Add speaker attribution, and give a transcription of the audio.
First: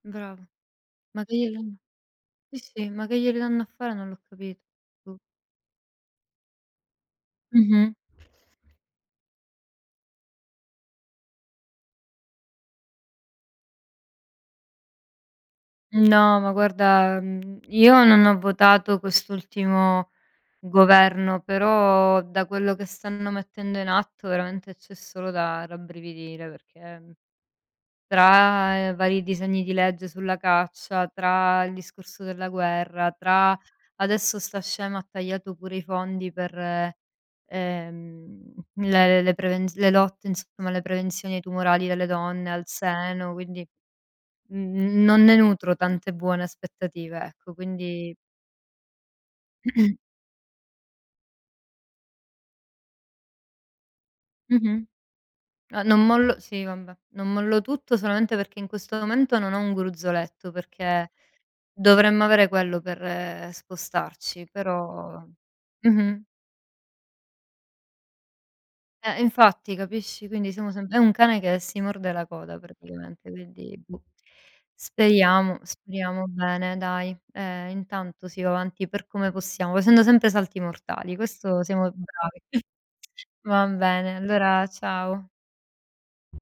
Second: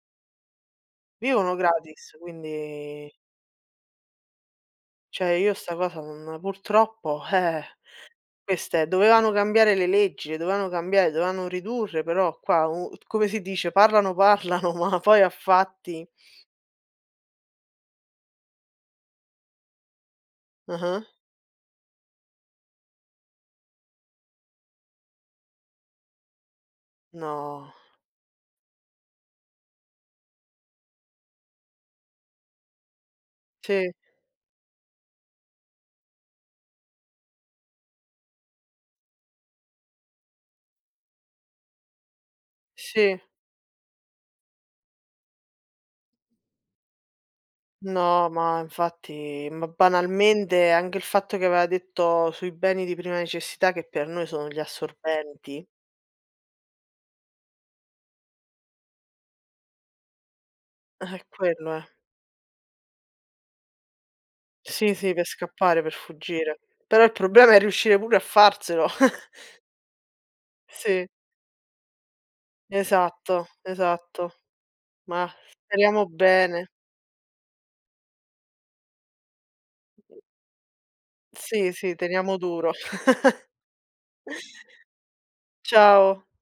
Speaker 1: Brava. Ma che
Speaker 2: Vivono
Speaker 1: glieli [unintelligible]
Speaker 2: gratis,
Speaker 1: sì, sì, ma
Speaker 2: quindi
Speaker 1: che glieli danno a fare, non l'ho capito, boh.
Speaker 2: Cioè, io 'sta cosa non ma purtroppo, eh,
Speaker 1: Mh-mh.
Speaker 2: queste dovevano cambiare le leggi, le dovevano cambiare, dovevano ridurre, però qua u t come si dice, parlano, parlano ma poi a fatti
Speaker 1: No, ma guarda, mhmm, io non ho votato quest'ultimo
Speaker 2: Ah-ah.
Speaker 1: governo, però da quello che stanno mettendo in atto, veramente, c'è solo da rabbrividire, perché, mhmm,
Speaker 2: No.
Speaker 1: tra vari disegni di legge sulla caccia, tra il discorso della guerra, tra
Speaker 2: Sì.
Speaker 1: adesso 'sta scema ha tagliato pure i fondi per, ehm, le le le prevenz le lotte, insomma, le prevenzioni tumorali delle donne al
Speaker 2: Sì.
Speaker 1: seno. Quindi, mhmm, non ne nutro tante buone aspettative, ecco. Quindi
Speaker 2: No, ma, infatti ma banalmente, anche il fatto che aveva detto sui beni di prima necessità, che per noi sono gli
Speaker 1: Mh-mh.
Speaker 2: assorbenti.
Speaker 1: A non mollo sì, vabbè! Non mollo tutto solamente perché in questo momento non ho un gruzzoletto, perché
Speaker 2: Eh, quello è.
Speaker 1: dovremmo avere quello per spostarci,
Speaker 2: Sì, sì
Speaker 1: però
Speaker 2: per scappare, per
Speaker 1: mh-mh.
Speaker 2: fuggire. Però, il problema è riuscire pure a farselo.
Speaker 1: Eh, infatti, capisci, quindi siamo sem è
Speaker 2: Sì.
Speaker 1: un cane che si morde la coda praticamente,
Speaker 2: Esatto,
Speaker 1: quindi, boh!
Speaker 2: esatto. Mah,
Speaker 1: Speriamo,
Speaker 2: speriamo
Speaker 1: speriamo
Speaker 2: bene!
Speaker 1: bene dai! Ehm, intanto si va avanti per come possiamo, facendo sempre salti mortali! Questo
Speaker 2: Sì,
Speaker 1: siamo
Speaker 2: sì, teniamo
Speaker 1: bravi.
Speaker 2: duro!
Speaker 1: Va bene, allora ciao!
Speaker 2: Ciao!